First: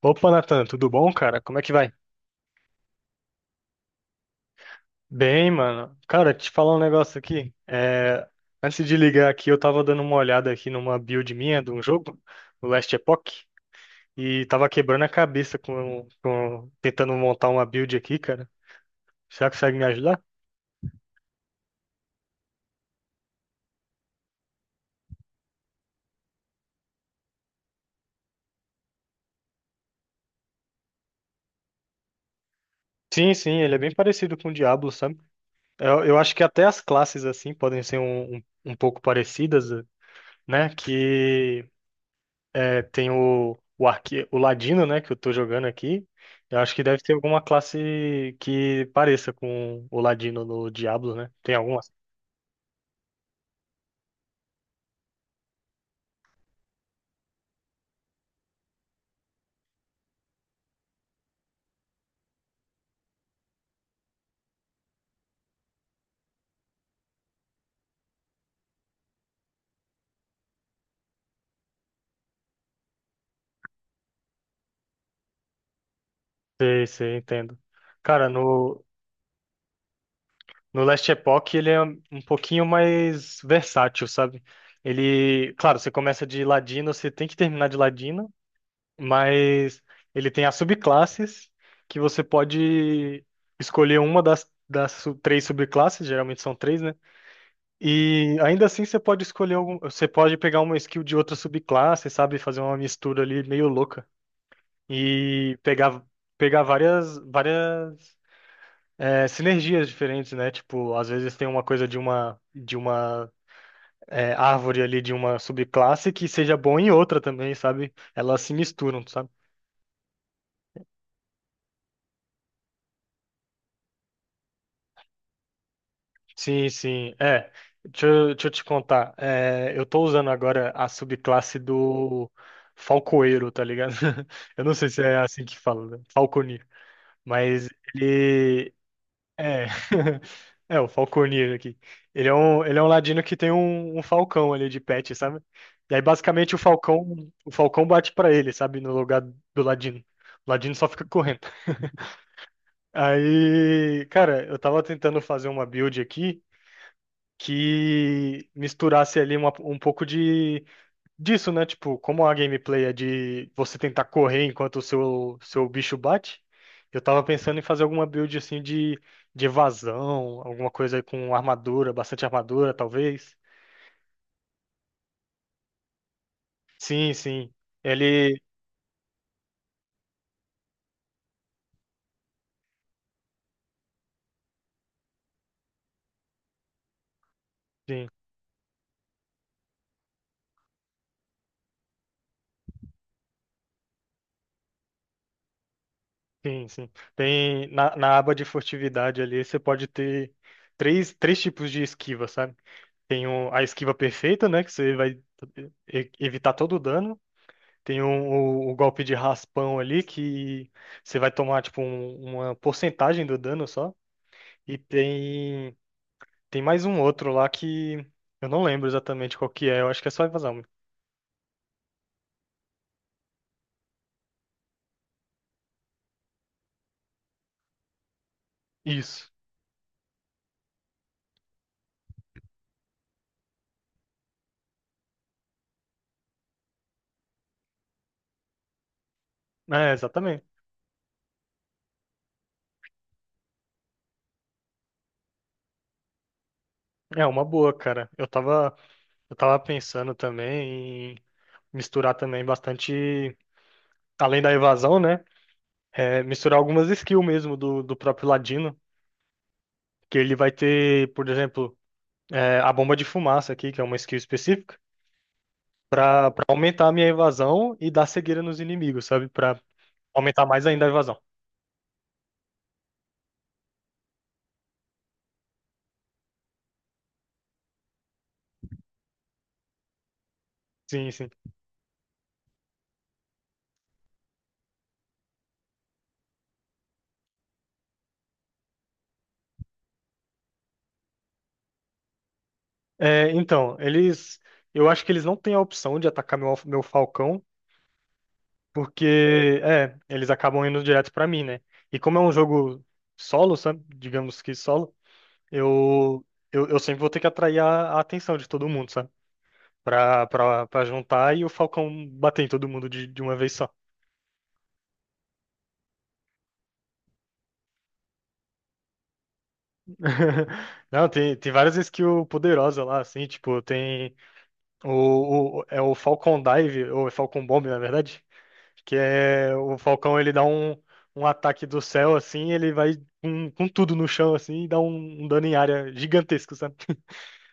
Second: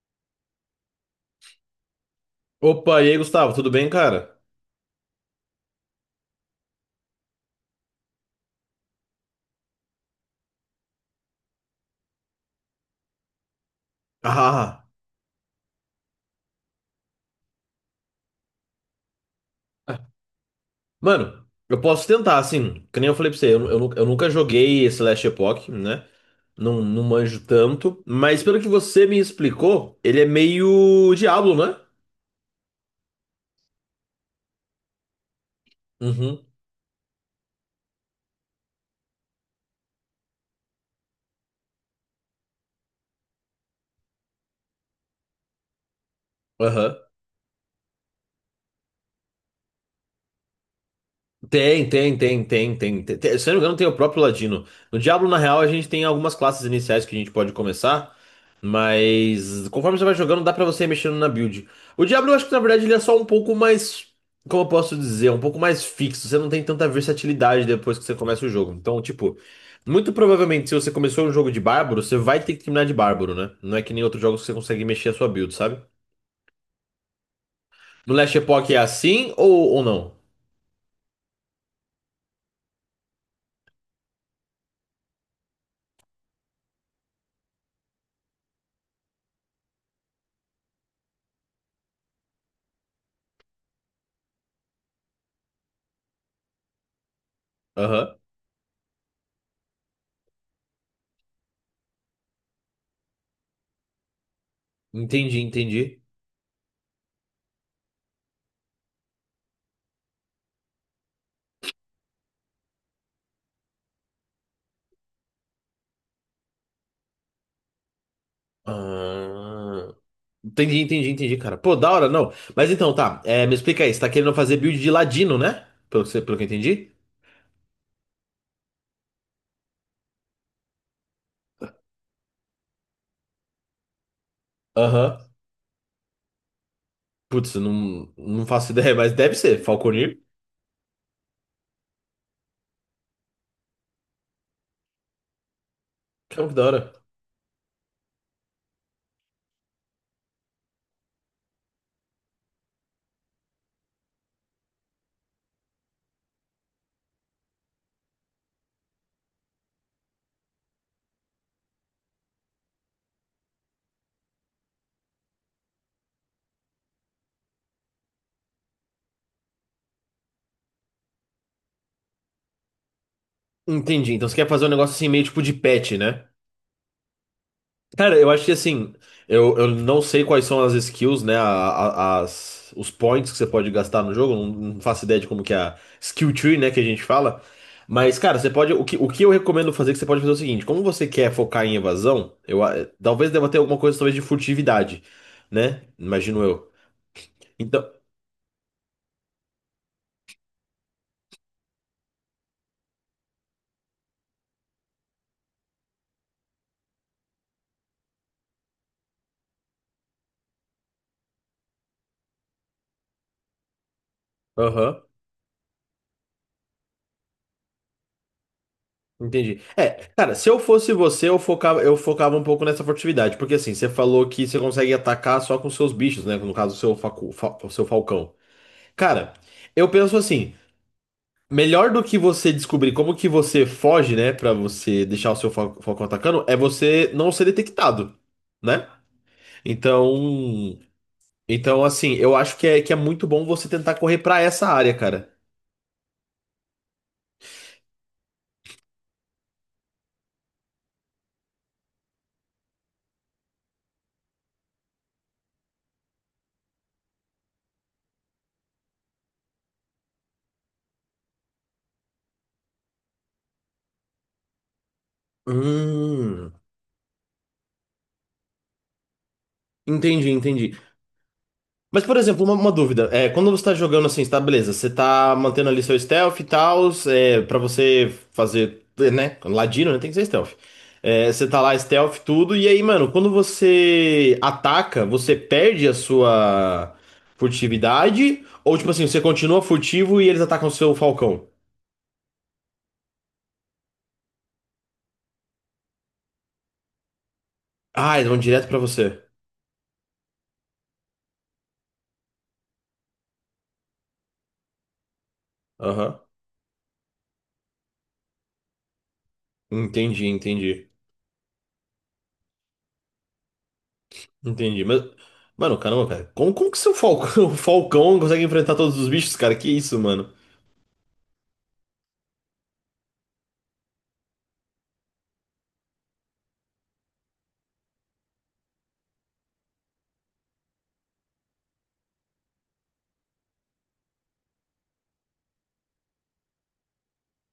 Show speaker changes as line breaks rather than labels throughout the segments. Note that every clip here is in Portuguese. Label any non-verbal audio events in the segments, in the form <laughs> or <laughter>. Opa, Nathan, tudo bom, cara? Como é que vai?
Opa, e aí, Gustavo, tudo bem, cara?
Bem, mano. Cara, te falar um negócio aqui. Antes de ligar aqui, eu tava dando uma olhada aqui numa build minha de um jogo, o Last Epoch, e tava
Ah,
quebrando a cabeça tentando montar uma build aqui, cara. Será você consegue me ajudar?
mano, eu posso tentar, assim, que nem eu falei pra você, eu nunca joguei esse Last Epoch, né? Não, não manjo tanto, mas pelo que você me explicou, ele é meio Diablo, né?
Sim, sim, ele é bem parecido com o Diablo, sabe? Eu acho que
Uhum,
até as classes, assim, podem ser um pouco parecidas, né? Que É, tem o o Ladino, né, que eu tô jogando aqui. Eu acho que
aham.
deve ter alguma classe que pareça com o Ladino no Diablo, né? Tem alguma?
Tem. Se eu não me engano, tem o próprio Ladino. No Diablo, na real, a gente tem algumas classes iniciais que a gente pode começar. Mas conforme você vai jogando, dá pra você ir mexendo na build. O Diablo, eu acho que na verdade ele é só um pouco mais. Como eu posso dizer? Um pouco mais fixo. Você não tem tanta versatilidade depois que você começa o jogo. Então, tipo, muito provavelmente se você começou um jogo de bárbaro, você vai ter que terminar de bárbaro, né? Não é que nem outros jogos que você consegue mexer a sua build, sabe?
Sei, sei, entendo.
No
Cara,
Last Epoch é
no,
assim ou não?
no Last Epoch ele é um pouquinho mais versátil, sabe? Ele, claro, você começa de Ladino, você tem que terminar de Ladino, mas ele tem as subclasses que você pode escolher uma das três subclasses, geralmente são três, né?
Aham.
E ainda assim você pode escolher algum, você pode pegar uma skill de outra subclasse, sabe, fazer uma mistura ali meio louca
Entendi,
e
entendi.
pegar várias é, sinergias diferentes, né? Tipo, às vezes tem uma coisa de uma é, árvore ali de uma subclasse que seja bom em outra também, sabe? Elas se misturam, sabe?
Ah, entendi, entendi, entendi, cara. Pô, da hora, não. Mas então, tá. É, me explica aí. Você tá querendo fazer build de ladino, né? Pelo que eu
Sim,
entendi.
sim. É, deixa eu te contar. É, eu tô usando agora a subclasse do Falcoeiro, tá ligado? <laughs> Eu não sei se é
Aham.
assim que fala, né? Falconeer.
Putz, eu
Mas
não, não faço
ele.
ideia, mas deve ser.
É.
Falconir?
<laughs> É, o Falconeer aqui. Ele é um ladino que tem um, um falcão ali de pet, sabe? E aí,
Caramba, que
basicamente,
da hora.
o falcão bate pra ele, sabe? No lugar do ladino. O ladino só fica correndo. Aí, cara, eu tava tentando fazer uma build aqui que misturasse ali uma- um pouco de disso, né? Tipo, como a gameplay é de você tentar correr enquanto o seu, seu bicho bate, eu tava pensando em fazer alguma build assim de evasão, alguma coisa com armadura, bastante armadura, talvez.
Entendi. Então você quer fazer um negócio assim, meio tipo de pet, né?
Sim, sim.
Cara, eu
Ele.
acho que assim, eu não sei quais são as skills, né? Os points que você pode gastar no jogo. Não, não faço ideia de como que é a skill tree, né, que a gente fala.
Sim,
Mas, cara, você pode. O que eu recomendo fazer, é que você pode fazer é o seguinte: como você quer focar em evasão, talvez deva ter alguma coisa talvez de furtividade, né? Imagino
sim,
eu.
sim. Tem
Então.
na, na aba de furtividade ali, você pode ter três, três tipos de esquiva, sabe? Tem o- a esquiva perfeita, né? Que você vai e- evitar todo o dano. Tem um- o golpe de raspão ali que você vai tomar tipo um- uma porcentagem do dano só. E
Aham.
tem tem mais um outro lá que eu não lembro exatamente qual
Entendi.
que é. Eu
É,
acho que é só
cara, se eu
evasão.
fosse você, eu focava um pouco nessa furtividade, porque assim, você falou que você consegue atacar só com seus bichos, né? No caso, o seu falcão.
Isso.
Cara, eu penso assim, melhor do que você descobrir como que você foge, né, pra você deixar o seu falcão atacando, é você não ser detectado, né?
É, exatamente.
Então, então assim, eu acho que é muito bom você tentar correr pra essa área, cara.
É uma boa, cara. Eu tava pensando também em misturar também bastante além da evasão, né? É, misturar algumas skills mesmo do próprio Ladino, que ele vai ter, por exemplo, é, a bomba de fumaça aqui, que é uma skill específica. Pra
Hum,
aumentar a minha evasão e dar cegueira nos inimigos, sabe? Pra
entendi,
aumentar mais
entendi.
ainda a evasão.
Mas, por exemplo, uma dúvida. É, quando você tá jogando assim, tá, beleza, você tá mantendo ali seu stealth e tal, é, pra você fazer, né? Ladino, né? Tem que ser stealth.
Sim, sim.
É, você tá lá stealth, tudo, e aí, mano, quando você ataca, você perde a sua furtividade? Ou, tipo assim, você continua furtivo e eles atacam o seu falcão?
É, então, eles. Eu acho que eles não têm a opção de atacar meu Falcão,
Ah, eles vão direto pra você.
porque, é, eles acabam indo direto pra mim, né? E como é um jogo solo, sabe? Digamos que solo,
Aham.
eu, eu sempre vou ter que atrair a atenção de todo mundo, sabe?
Entendi,
Pra
entendi.
juntar e o Falcão bater em todo mundo de uma vez só.
Entendi. Mas, mano, caramba, cara. Como que seu falcão, <laughs> o falcão consegue enfrentar todos os bichos, cara? Que isso, mano?
<laughs> Não, tem, tem várias skills poderosas lá, assim, tipo, tem. É o Falcon Dive, ou é Falcon Bomb, na verdade, que é o Falcão, ele dá um, um ataque do céu, assim, ele vai com tudo no chão, assim, e dá um, um dano em área gigantesco, sabe?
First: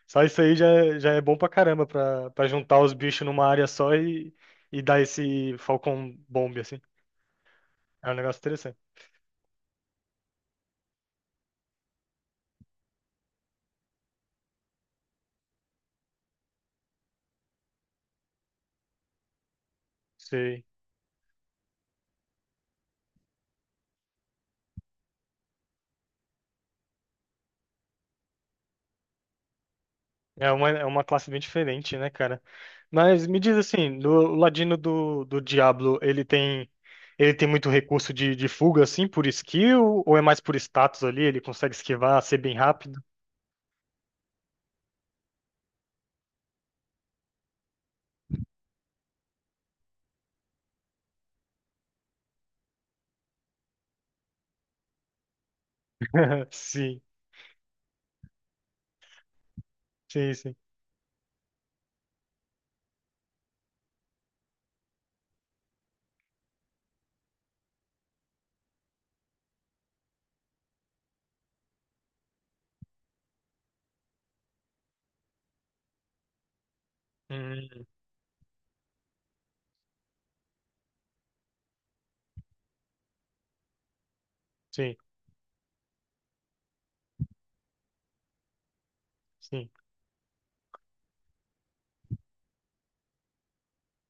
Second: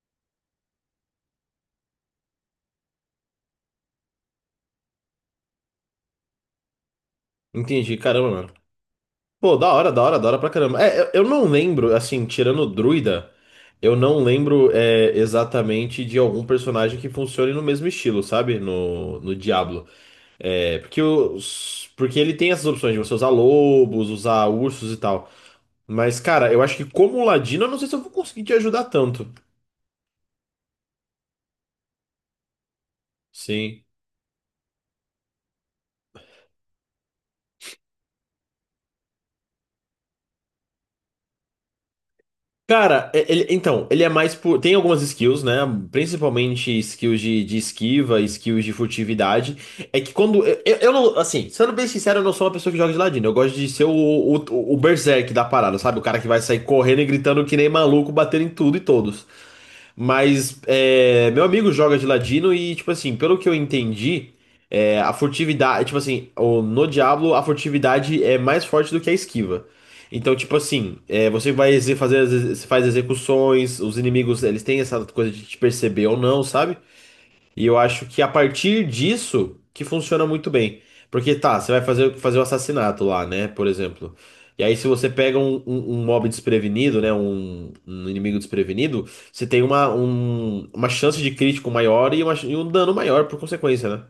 Só isso aí já, já é bom pra caramba, pra juntar os bichos numa área só e dar esse Falcon Bomb, assim.
Entendi,
É um
caramba,
negócio
mano.
interessante.
Pô, da hora pra caramba. É, eu não lembro, assim, tirando o Druida, eu não lembro é, exatamente de algum personagem que funcione no mesmo estilo, sabe? No Diablo.
Sei.
É, porque, os, porque ele tem essas opções de você usar lobos, usar ursos e tal. Mas, cara, eu acho que como ladino, eu não sei se eu vou conseguir te ajudar tanto.
É uma classe bem diferente, né, cara? Mas me diz
Sim.
assim, do o ladino do Diablo, ele tem muito recurso de fuga, assim, por skill, ou é mais por status ali? Ele consegue esquivar, ser bem rápido?
Cara, então, ele é mais por. Tem algumas skills, né? Principalmente skills de esquiva, skills de furtividade. É que quando. Eu não. Assim, sendo bem sincero, eu não sou uma pessoa que joga de ladino. Eu gosto de ser o berserk da parada, sabe? O cara que vai
<laughs>
sair correndo
Sim,
e gritando que nem maluco, batendo em tudo e todos.
sim, sim.
Mas é, meu amigo joga de ladino e, tipo assim, pelo que eu entendi, é, a furtividade, tipo assim, no Diablo a furtividade é mais forte do que a esquiva. Então, tipo assim, é, você vai fazer, faz execuções, os inimigos, eles têm essa coisa de te perceber ou não, sabe? E eu
Hum,
acho que a partir disso que funciona muito bem. Porque tá, você vai fazer o assassinato lá, né? Por exemplo. E aí, se
sim,
você pega um mob desprevenido, né? Um inimigo desprevenido, você tem
sim.
uma chance de crítico maior e, e um dano maior por consequência, né?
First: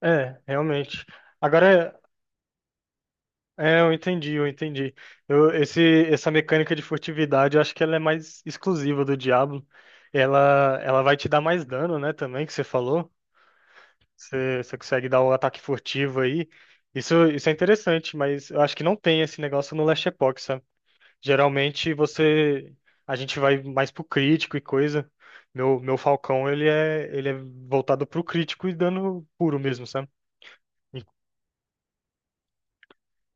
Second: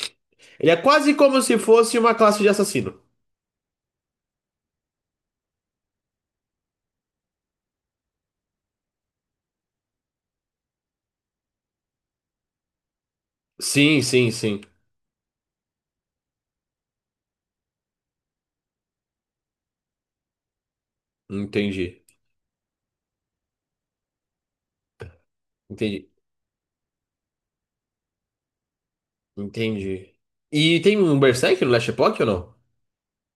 É,
Ele é
realmente.
quase como se
Agora,
fosse uma classe de assassino.
é, é, eu entendi. Eu, esse, essa mecânica de furtividade, eu acho que ela é mais exclusiva do Diablo. Ela vai te dar mais dano, né, também, que você falou.
Sim.
Você consegue dar o ataque furtivo aí. Isso é interessante, mas eu acho que não tem esse negócio no Last Epoch, sabe? Geralmente
Entendi.
você. A gente vai mais pro crítico e coisa. Meu
Entendi.
Falcão, ele é voltado pro crítico e dano puro mesmo, sabe?
Entendi. E tem
E
um Berserk no Last Epoch ou não?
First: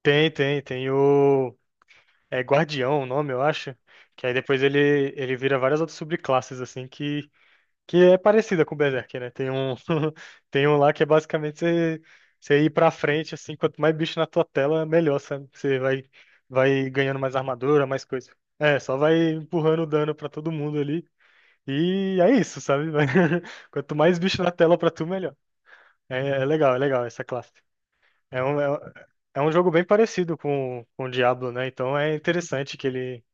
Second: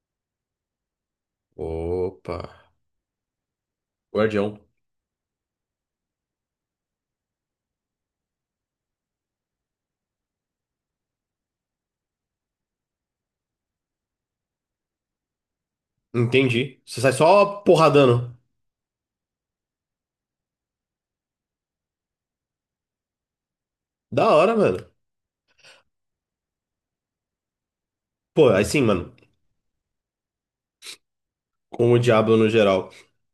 tem o.
Opa.
É Guardião o nome, eu acho. Que aí
Guardião.
depois ele vira várias outras subclasses, assim, que é parecida com o Berserk, né? Tem um, <laughs> tem um lá que é basicamente você, você ir pra frente, assim, quanto mais bicho na tua tela, melhor, sabe? Você vai,
Entendi.
vai
Você sai
ganhando mais
só
armadura, mais coisa.
porradando.
É, só vai empurrando o dano pra todo mundo ali. E é isso, sabe? Vai- <laughs> Quanto mais
Da
bicho na
hora,
tela
mano.
pra tu, melhor. É, é legal essa classe. É
Pô,
um,
aí
é, um
sim, mano.
é um jogo bem parecido com o Diablo, né?
Com
Então
o
é
Diablo no
interessante que
geral.
ele,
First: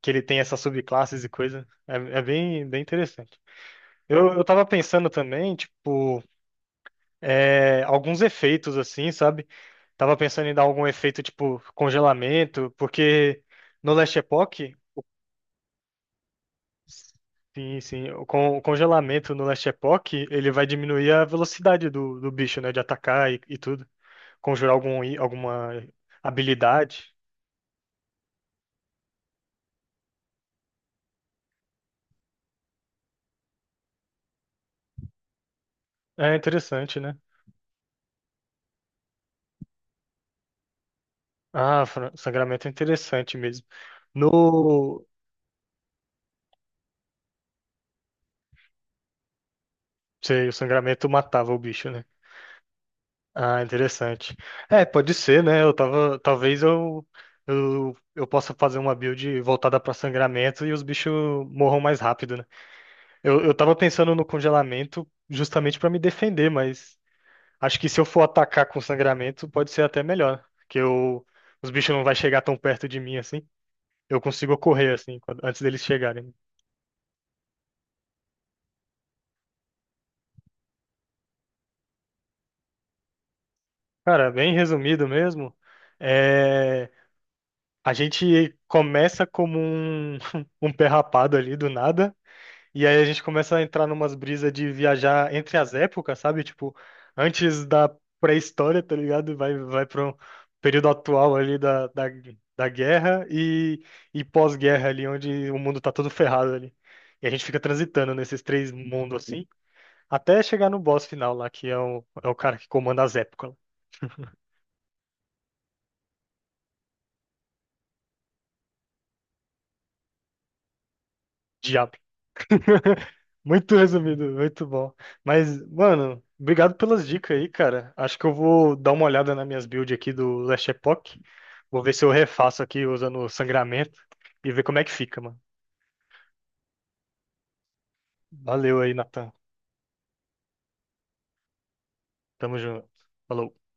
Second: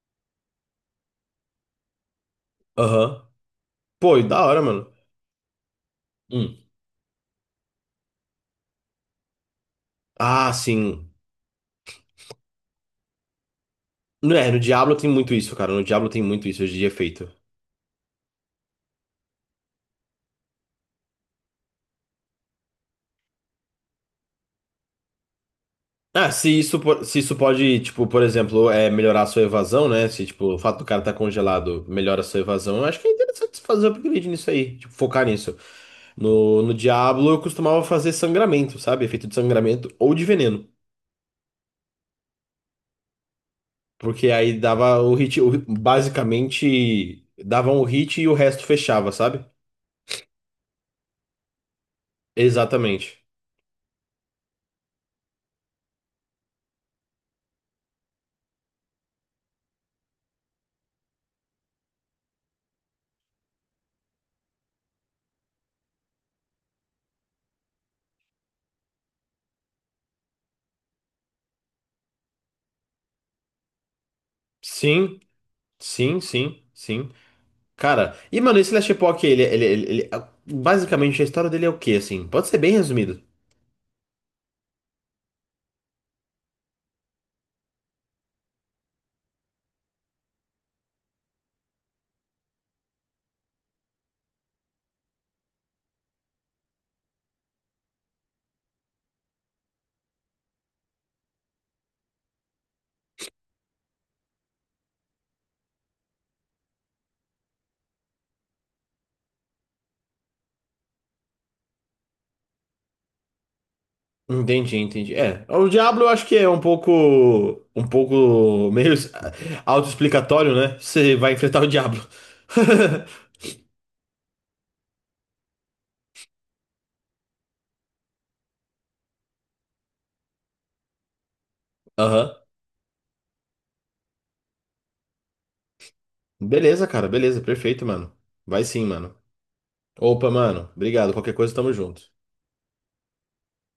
que ele tem essas subclasses e coisa. É, é bem, bem
Aham.
interessante.
Pô, e
Eu
da hora,
tava
mano.
pensando também, tipo,
Hum.
é, alguns efeitos assim, sabe? Tava pensando
Ah,
em dar algum
sim.
efeito tipo congelamento, porque no Last
Não é, no
Epoch,
Diablo tem muito isso, cara. No Diablo tem muito isso de efeito.
sim, sim, o congelamento no Last Epoch, ele vai diminuir a velocidade do bicho, né? De atacar e tudo. Conjurar algum, i- alguma
Ah, se isso,
habilidade.
se isso pode, tipo, por exemplo, é melhorar a sua evasão, né? Se, tipo, o fato do cara tá congelado melhora a sua evasão, eu acho que é interessante você fazer um upgrade nisso aí. Tipo, focar nisso.
É
No
interessante, né?
Diablo eu costumava fazer sangramento, sabe? Efeito de sangramento ou de veneno.
Ah, fra- sangramento é interessante mesmo.
Porque aí dava
No.
o hit, basicamente dava um hit e o resto fechava, sabe?
Sei, o sangramento matava o bicho, né?
Exatamente.
Ah, interessante. É, pode ser, né? Eu tava, talvez eu possa fazer uma build voltada para sangramento e os bichos morram mais rápido, né? Eu tava pensando no congelamento justamente para me defender, mas acho que se eu for atacar com sangramento, pode ser até melhor, que eu, os bichos não vai chegar tão perto de mim assim. Eu consigo correr assim,
Sim,
quando- antes deles
sim,
chegarem.
sim, sim. Cara, e mano, esse Last Epoch, basicamente a história dele é o quê, assim? Pode ser bem resumido.
Cara, bem resumido mesmo. É, a gente começa como um, <laughs> um pé rapado ali do nada. E aí a gente começa a entrar numas brisas de viajar entre as épocas, sabe? Tipo, antes da pré-história, tá ligado? Vai, vai para um período atual ali da guerra e pós-guerra ali, onde o mundo tá todo ferrado ali. E a gente fica transitando nesses três mundos assim, até chegar no boss final lá, que é é o cara que comanda as épocas, o
Entendi, entendi. É, o Diablo eu acho que é um pouco meio autoexplicatório, né? Você vai enfrentar o
diabo.
Diablo.
<laughs>
<laughs>
Muito resumido, muito bom. Mas, mano, obrigado pelas dicas aí, cara. Acho que eu vou dar uma olhada nas minhas builds aqui do Last Epoch. Vou ver se eu
Aham.
refaço aqui usando o sangramento e ver como é que fica, mano.
Beleza, cara, beleza, perfeito, mano. Vai
Valeu
sim,
aí,
mano.
Natan.
Opa, mano, obrigado. Qualquer coisa, tamo junto.
Tamo junto. Falou.